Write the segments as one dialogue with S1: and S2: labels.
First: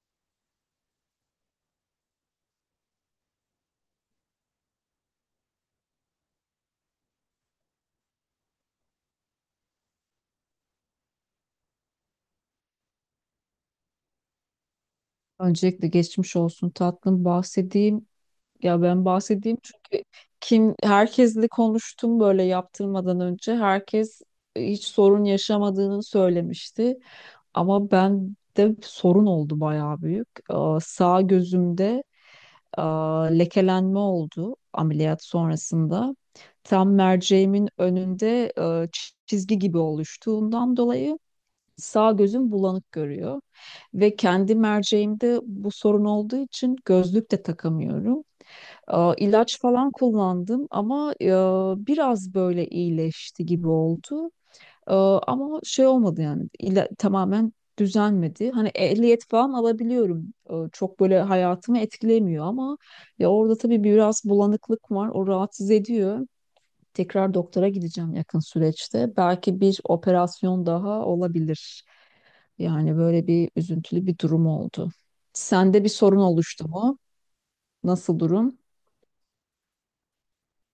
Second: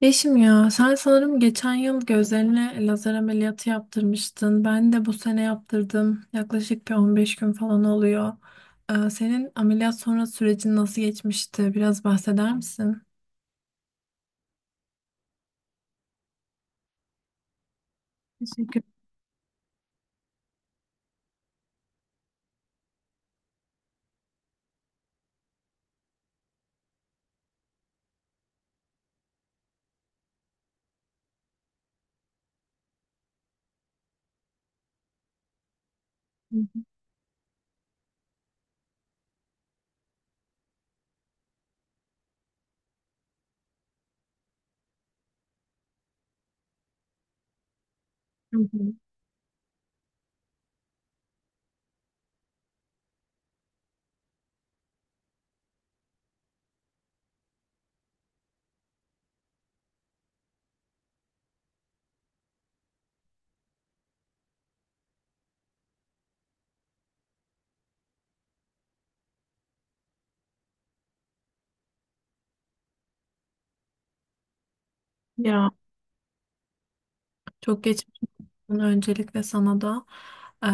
S1: Yeşim ya sen sanırım geçen yıl gözlerine lazer ameliyatı yaptırmıştın. Ben de bu sene yaptırdım. Yaklaşık bir 15 gün falan oluyor. Senin ameliyat sonrası sürecin nasıl geçmişti? Biraz bahseder misin?
S2: Öncelikle geçmiş olsun tatlım, bahsedeyim.
S1: Teşekkür
S2: Ya ben bahsedeyim, çünkü herkesle konuştum, böyle yaptırmadan önce herkes hiç sorun yaşamadığını söylemişti. Ama ben de sorun oldu, bayağı büyük. Sağ gözümde lekelenme oldu ameliyat sonrasında.
S1: ederim.
S2: Tam merceğimin önünde çizgi gibi oluştuğundan dolayı sağ gözüm bulanık görüyor ve kendi merceğimde bu sorun olduğu için gözlük de takamıyorum.
S1: Hı hı.
S2: İlaç falan kullandım ama biraz böyle iyileşti gibi oldu. Ama şey olmadı yani, tamamen düzelmedi. Hani ehliyet falan alabiliyorum. Çok böyle hayatımı etkilemiyor ama ya orada tabii biraz bulanıklık var. O rahatsız ediyor. Tekrar doktora gideceğim yakın süreçte. Belki bir operasyon daha olabilir. Yani böyle bir üzüntülü bir durum oldu.
S1: Ya,
S2: Sende bir sorun oluştu mu?
S1: çok geçmiş
S2: Nasıl durum?
S1: olsun öncelikle sana da. Ee,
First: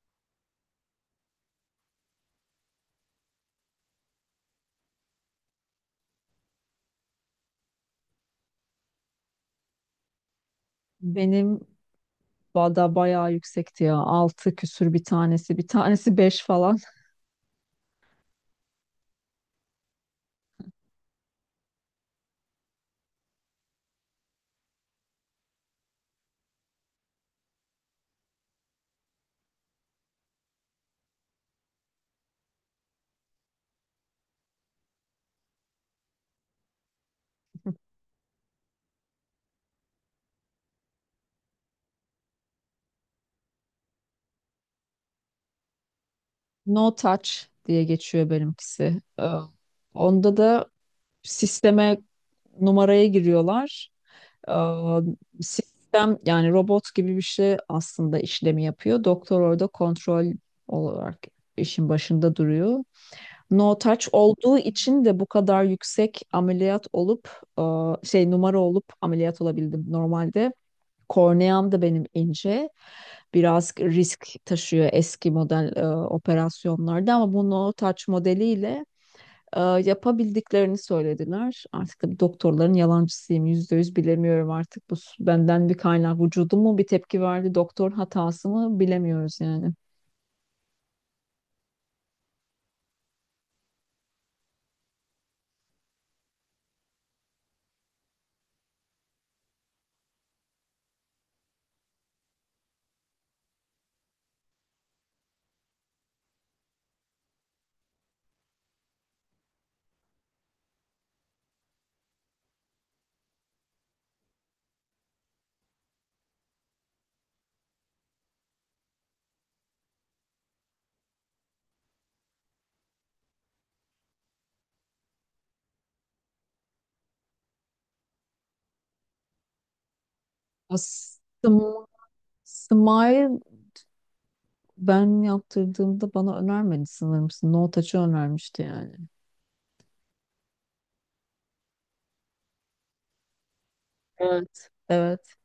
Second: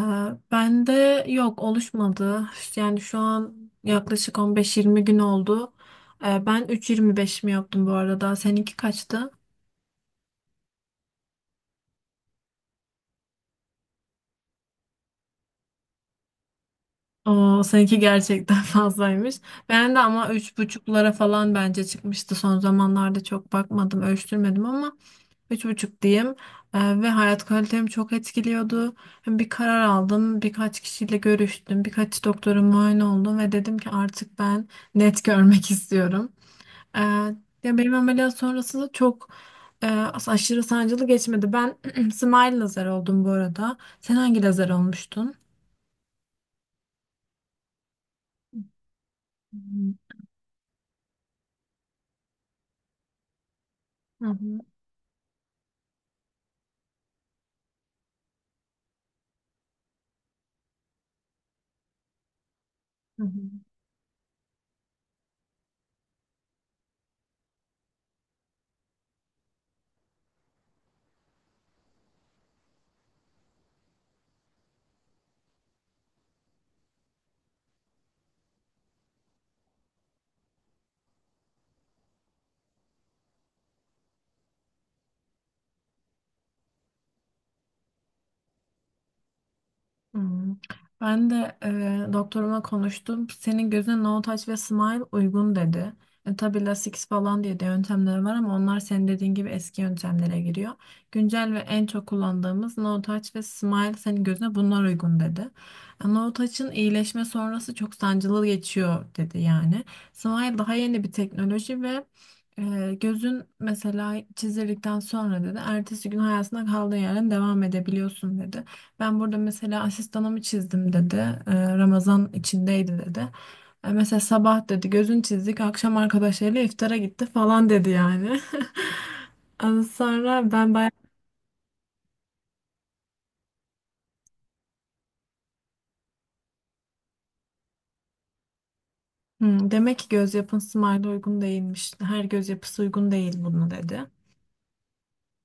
S1: Ben de yok, oluşmadı. Yani şu an yaklaşık 15-20 gün oldu. Ben 3.25 mi yaptım bu arada? Seninki kaçtı?
S2: Benim vada bayağı yüksekti ya. Altı küsür bir tanesi. Bir tanesi beş falan.
S1: O seninki gerçekten fazlaymış. Ben de ama üç buçuklara falan bence çıkmıştı. Son zamanlarda çok bakmadım, ölçtürmedim ama üç buçuk diyeyim. Ve hayat kalitemi çok etkiliyordu. Bir karar aldım, birkaç kişiyle görüştüm, birkaç doktora muayene oldum ve dedim ki artık ben net görmek istiyorum. Ee, ya benim ameliyat sonrası da çok e, aşırı sancılı geçmedi. Ben smile lazer oldum bu arada. Sen hangi lazer olmuştun?
S2: No Touch diye geçiyor benimkisi.
S1: Hı hı.
S2: Onda da sisteme numaraya giriyorlar.
S1: Hı hı.
S2: Aa, Sistem yani robot gibi bir şey aslında işlemi yapıyor. Doktor orada kontrol olarak işin başında duruyor.
S1: Hı hı.
S2: No touch olduğu için de bu kadar yüksek ameliyat olup, şey numara olup ameliyat olabildim. Normalde korneam da benim ince. Biraz risk taşıyor eski model operasyonlarda ama bu no touch modeliyle yapabildiklerini söylediler. Artık da doktorların yalancısıyım. %100 bilemiyorum artık. Bu benden bir kaynak. Vücudum mu bir tepki verdi? Doktor hatası mı? Bilemiyoruz yani.
S1: Hmm. Ben de doktoruma konuştum. Senin gözüne no touch ve smile uygun dedi. E, tabii lasik falan diye de yöntemler var ama onlar senin dediğin gibi eski yöntemlere giriyor. Güncel ve en çok kullandığımız no touch ve smile senin gözüne bunlar uygun dedi. E, no touch'ın iyileşme sonrası çok sancılı geçiyor dedi yani. Smile daha yeni bir teknoloji ve gözün mesela çizildikten sonra dedi ertesi gün hayatına kaldığın yerden devam edebiliyorsun dedi. Ben burada mesela asistanımı çizdim dedi. Ramazan içindeydi dedi. Mesela sabah dedi gözün çizdik akşam arkadaşlarıyla iftara gitti falan dedi yani. Ondan sonra ben bayağı
S2: Aslında Smile ben yaptırdığımda bana önermedi sanırım. No Touch'ı önermişti yani.
S1: "Hmm, demek ki göz yapın Smile'a uygun değilmiş. Her göz yapısı uygun değil" bunu dedi.
S2: Evet. Evet.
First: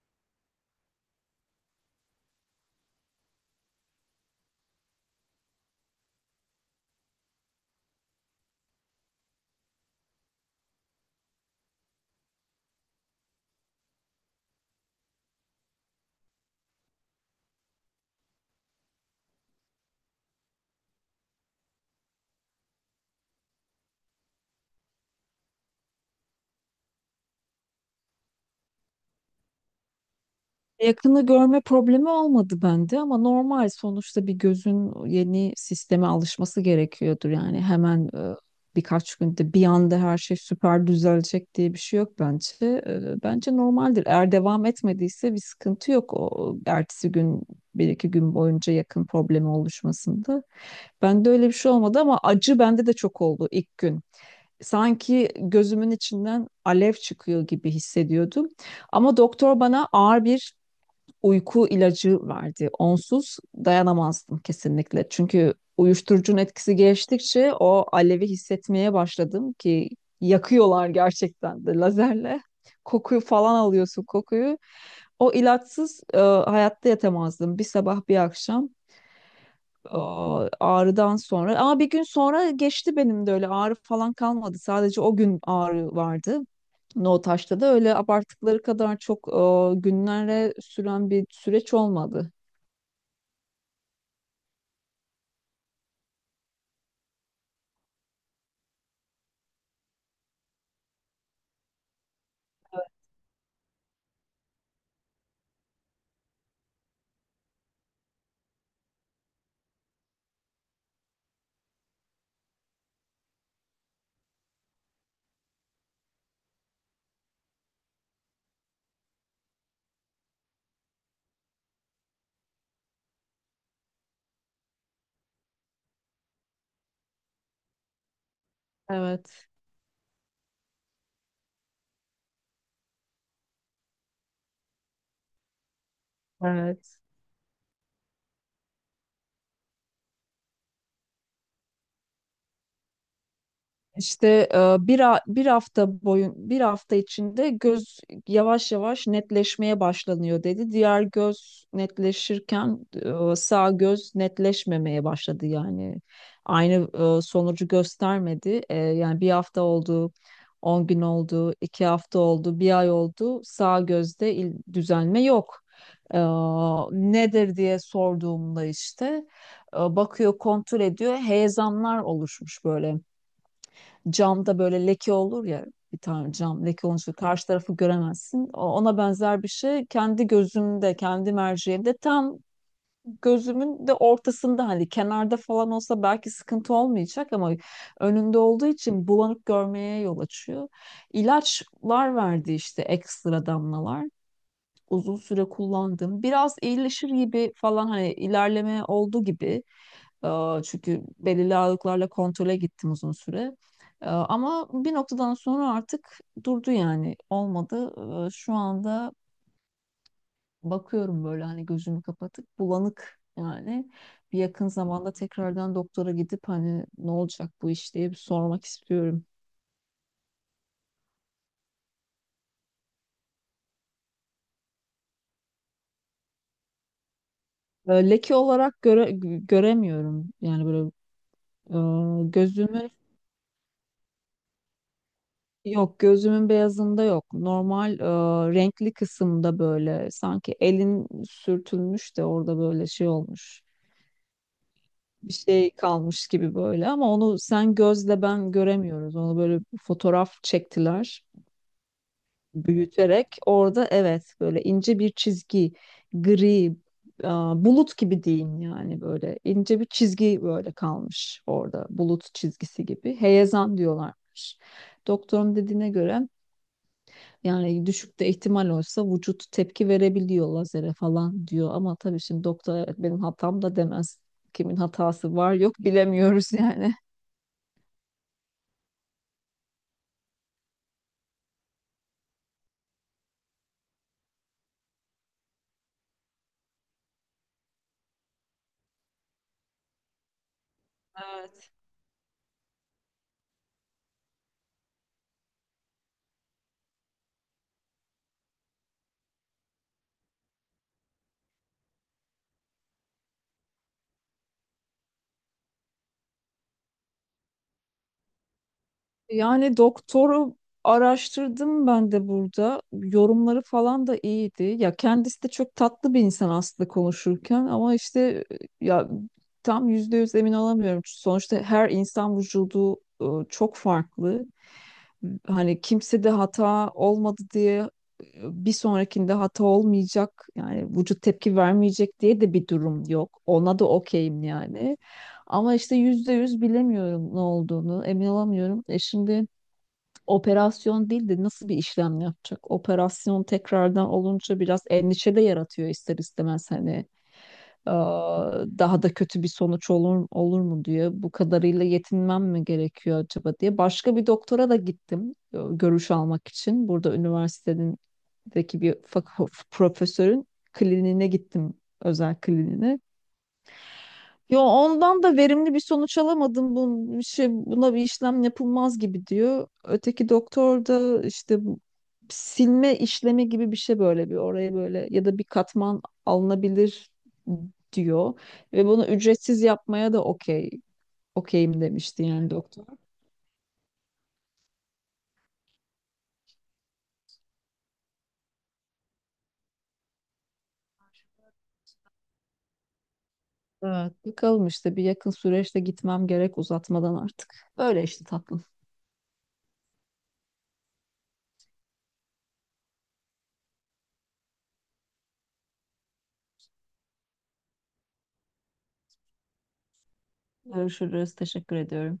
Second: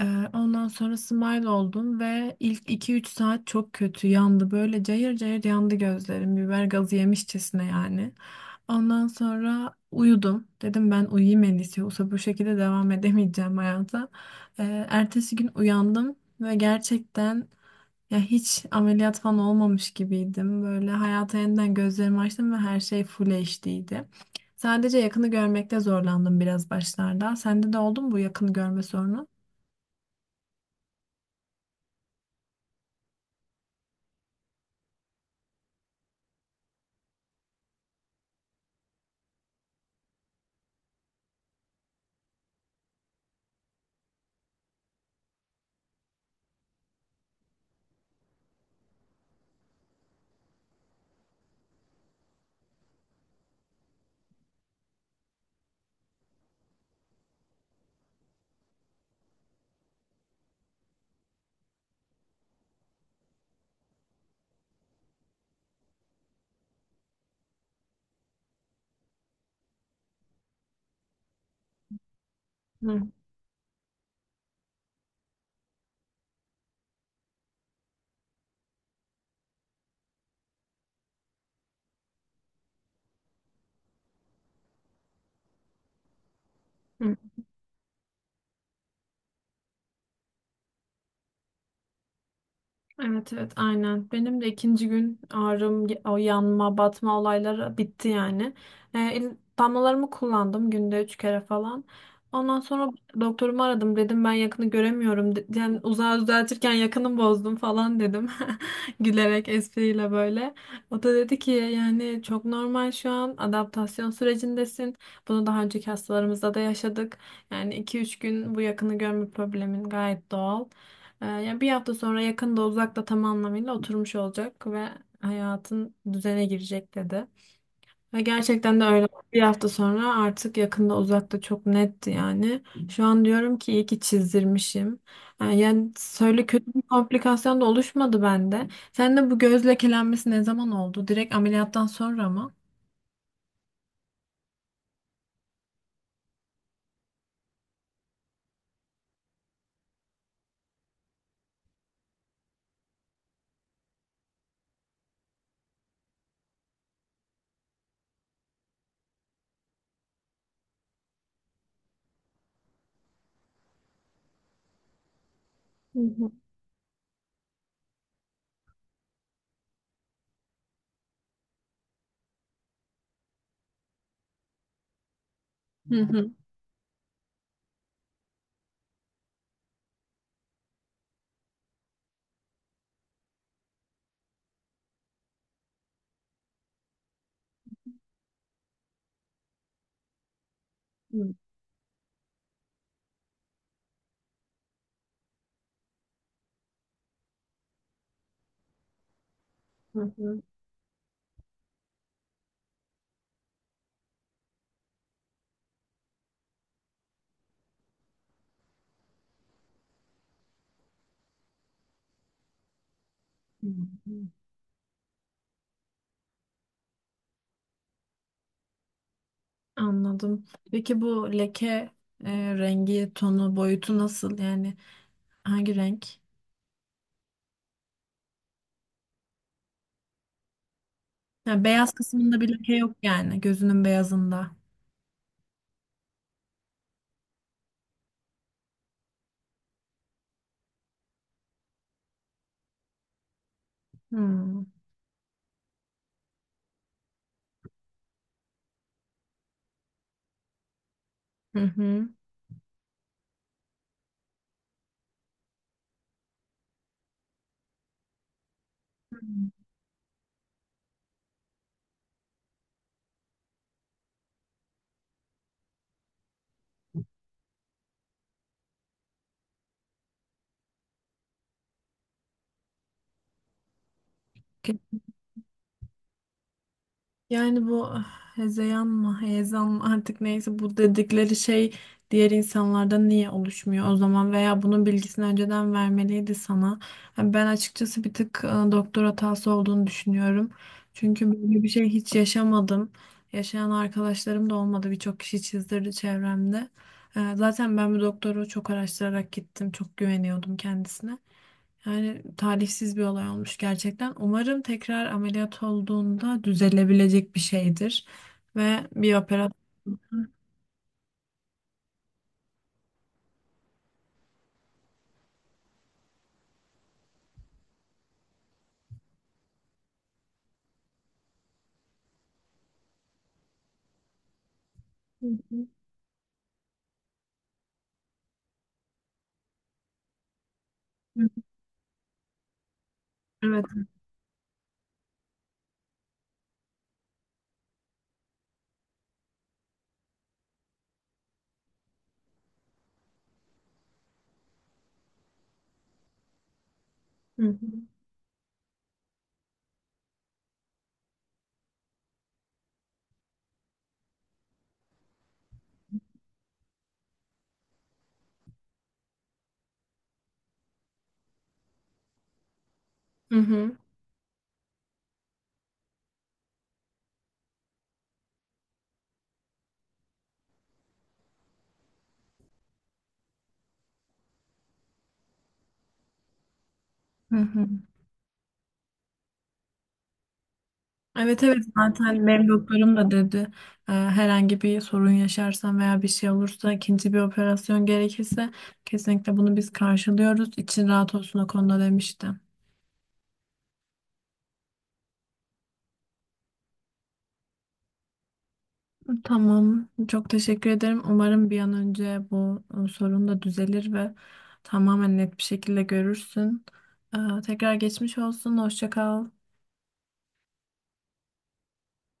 S1: Ondan sonra smile oldum ve ilk iki üç saat çok kötü yandı. Böyle cayır cayır yandı gözlerim. Biber gazı yemişçesine yani. Ondan sonra uyudum. Dedim ben uyuyayım en iyisi. Yoksa bu şekilde devam edemeyeceğim hayata. Ertesi gün uyandım ve gerçekten ya hiç ameliyat falan olmamış gibiydim. Böyle hayata yeniden gözlerimi açtım ve her şey full HD'ydi. Sadece yakını görmekte zorlandım biraz başlarda. Sende de oldu mu bu yakını görme sorunu?
S2: Yakını görme problemi olmadı bende ama normal, sonuçta bir gözün yeni sisteme alışması gerekiyordur. Yani hemen birkaç günde bir anda her şey süper düzelecek diye bir şey yok bence. E, bence normaldir. Eğer devam etmediyse bir sıkıntı yok, o ertesi gün bir iki gün boyunca yakın problemi oluşmasında. Bende öyle bir şey olmadı ama acı bende de çok oldu ilk gün. Sanki gözümün içinden alev çıkıyor gibi hissediyordum. Ama doktor bana ağır bir uyku ilacı verdi. Onsuz dayanamazdım kesinlikle. Çünkü uyuşturucunun etkisi geçtikçe o alevi hissetmeye başladım ki yakıyorlar gerçekten de lazerle. Kokuyu falan alıyorsun, kokuyu. O ilaçsız hayatta yatamazdım. Bir sabah bir akşam ağrıdan sonra. Ama bir gün sonra geçti, benim de öyle ağrı falan kalmadı. Sadece o gün ağrı vardı.
S1: Hı.
S2: No taşta da öyle abarttıkları kadar çok günlere süren bir süreç olmadı.
S1: Evet, evet, aynen. Benim de ikinci gün ağrım, o yanma, batma olayları bitti yani. E, damlalarımı kullandım günde üç kere falan. Ondan sonra doktorumu aradım, dedim ben yakını göremiyorum. Yani uzağı düzeltirken yakını bozdum falan dedim. Gülerek, espriyle böyle. O da dedi ki yani çok normal, şu an adaptasyon sürecindesin. Bunu daha önceki hastalarımızda da yaşadık. Yani iki üç gün bu yakını görme problemin gayet doğal. Yani bir hafta sonra yakında uzakta tam anlamıyla oturmuş olacak ve hayatın düzene girecek dedi. Ve gerçekten de öyle. Bir
S2: Evet.
S1: hafta sonra artık yakında uzakta çok netti yani. Şu an diyorum ki iyi ki çizdirmişim. Yani söyle kötü bir
S2: Evet.
S1: komplikasyon da oluşmadı bende. Sen de bu göz lekelenmesi ne zaman oldu? Direkt ameliyattan sonra mı?
S2: İşte e, bir, ha- bir hafta boyun bir hafta içinde göz yavaş yavaş netleşmeye başlanıyor dedi. Diğer göz netleşirken sağ göz netleşmemeye başladı yani. Aynı sonucu göstermedi. E, yani bir hafta oldu, 10 gün oldu, 2 hafta oldu, bir ay oldu. Sağ gözde düzelme yok.
S1: Hı
S2: E,
S1: hı.
S2: nedir diye sorduğumda işte bakıyor, kontrol ediyor. Heyelanlar oluşmuş böyle, camda böyle leke olur ya,
S1: Hı
S2: bir
S1: hı.
S2: tane cam leke olunca karşı tarafı göremezsin. Ona benzer bir şey kendi gözümde, kendi merceğimde tam gözümün de ortasında, hani kenarda falan olsa belki sıkıntı olmayacak ama önünde olduğu için bulanık görmeye yol açıyor.
S1: Hı
S2: İlaçlar verdi işte, ekstra damlalar. Uzun süre kullandım. Biraz iyileşir gibi falan, hani ilerleme oldu gibi.
S1: hı. Hı.
S2: Çünkü belirli ağırlıklarla kontrole gittim uzun süre. Ama bir noktadan sonra artık durdu yani, olmadı. Şu anda bakıyorum böyle, hani gözümü kapatıp bulanık
S1: Hı.
S2: yani.
S1: Hı.
S2: Bir yakın zamanda tekrardan doktora gidip hani ne olacak bu iş diye bir sormak istiyorum.
S1: Anladım. Peki bu leke rengi, tonu, boyutu nasıl? Yani hangi renk?
S2: Leke olarak göremiyorum yani, böyle
S1: Yani
S2: e,
S1: beyaz kısmında bir leke
S2: gözümün
S1: yok yani, gözünün beyazında.
S2: Yok, gözümün beyazında yok. Normal renkli kısımda böyle, sanki elin sürtülmüş de orada böyle şey olmuş.
S1: Hı hı.
S2: Bir şey kalmış gibi böyle, ama onu sen gözle ben göremiyoruz. Onu böyle fotoğraf çektiler,
S1: Hı.
S2: büyüterek. Orada evet, böyle ince bir çizgi, gri e, bulut gibi diyeyim yani,
S1: Hı.
S2: böyle ince bir çizgi böyle kalmış orada, bulut çizgisi gibi. Heyelan diyorlarmış. Doktorun dediğine göre, yani düşük de ihtimal olsa vücut tepki verebiliyor lazere falan diyor. Ama tabii şimdi doktor evet benim hatam da demez. Kimin hatası var yok bilemiyoruz yani.
S1: Yani bu ah, hezeyan mı, heyecan mı artık neyse bu dedikleri şey diğer insanlarda niye oluşmuyor o zaman? Veya bunun bilgisini önceden vermeliydi sana. Yani ben açıkçası bir tık doktor hatası olduğunu düşünüyorum. Çünkü böyle bir
S2: Evet.
S1: şey hiç yaşamadım. Yaşayan arkadaşlarım da olmadı. Birçok kişi çizdirdi çevremde. E, zaten ben bu doktoru çok araştırarak gittim. Çok güveniyordum kendisine. Yani talihsiz bir olay olmuş gerçekten. Umarım tekrar ameliyat olduğunda düzelebilecek bir şeydir. Ve bir operasyon.
S2: Yani doktoru araştırdım ben de burada. Yorumları falan da iyiydi. Ya kendisi de çok tatlı bir insan aslında konuşurken ama işte ya, tam %100 emin olamıyorum. Sonuçta her insan vücudu çok farklı.
S1: Hı
S2: Hani kimse de hata olmadı diye bir sonrakinde hata olmayacak yani vücut
S1: hı.
S2: tepki vermeyecek diye de bir durum yok.
S1: Evet.
S2: Ona da okeyim yani. Ama işte %100 bilemiyorum ne olduğunu, emin olamıyorum. E şimdi operasyon değil de nasıl bir işlem yapacak? Operasyon tekrardan olunca biraz endişe de yaratıyor ister istemez hani.
S1: Hı hı.
S2: Ee, Daha da kötü bir sonuç olur, olur mu diye bu kadarıyla yetinmem mi gerekiyor acaba diye başka bir doktora da gittim, görüş almak için. Burada üniversitedeki bir profesörün kliniğine gittim, özel kliniğine.
S1: Hı hı.
S2: Yo, ondan da verimli bir sonuç alamadım. Bu bir şey, buna bir işlem yapılmaz gibi diyor. Öteki doktor da işte bu silme işlemi gibi bir şey, böyle bir oraya böyle ya da bir katman alınabilir
S1: Hı hı.
S2: diyor. Ve bunu ücretsiz yapmaya da
S1: Evet, evet,
S2: okeyim demişti
S1: zaten benim
S2: yani, doktor.
S1: doktorum da dedi herhangi bir sorun yaşarsam veya bir şey olursa ikinci bir operasyon gerekirse kesinlikle bunu biz karşılıyoruz. İçin rahat olsun o konuda demişti.
S2: Evet, bakalım işte bir yakın süreçte gitmem gerek uzatmadan artık. Böyle işte tatlım.
S1: Tamam. Çok teşekkür ederim. Umarım bir an önce bu sorun da düzelir ve tamamen net bir şekilde görürsün. Tekrar geçmiş olsun. Hoşça kal.
S2: Görüşürüz. Teşekkür ediyorum.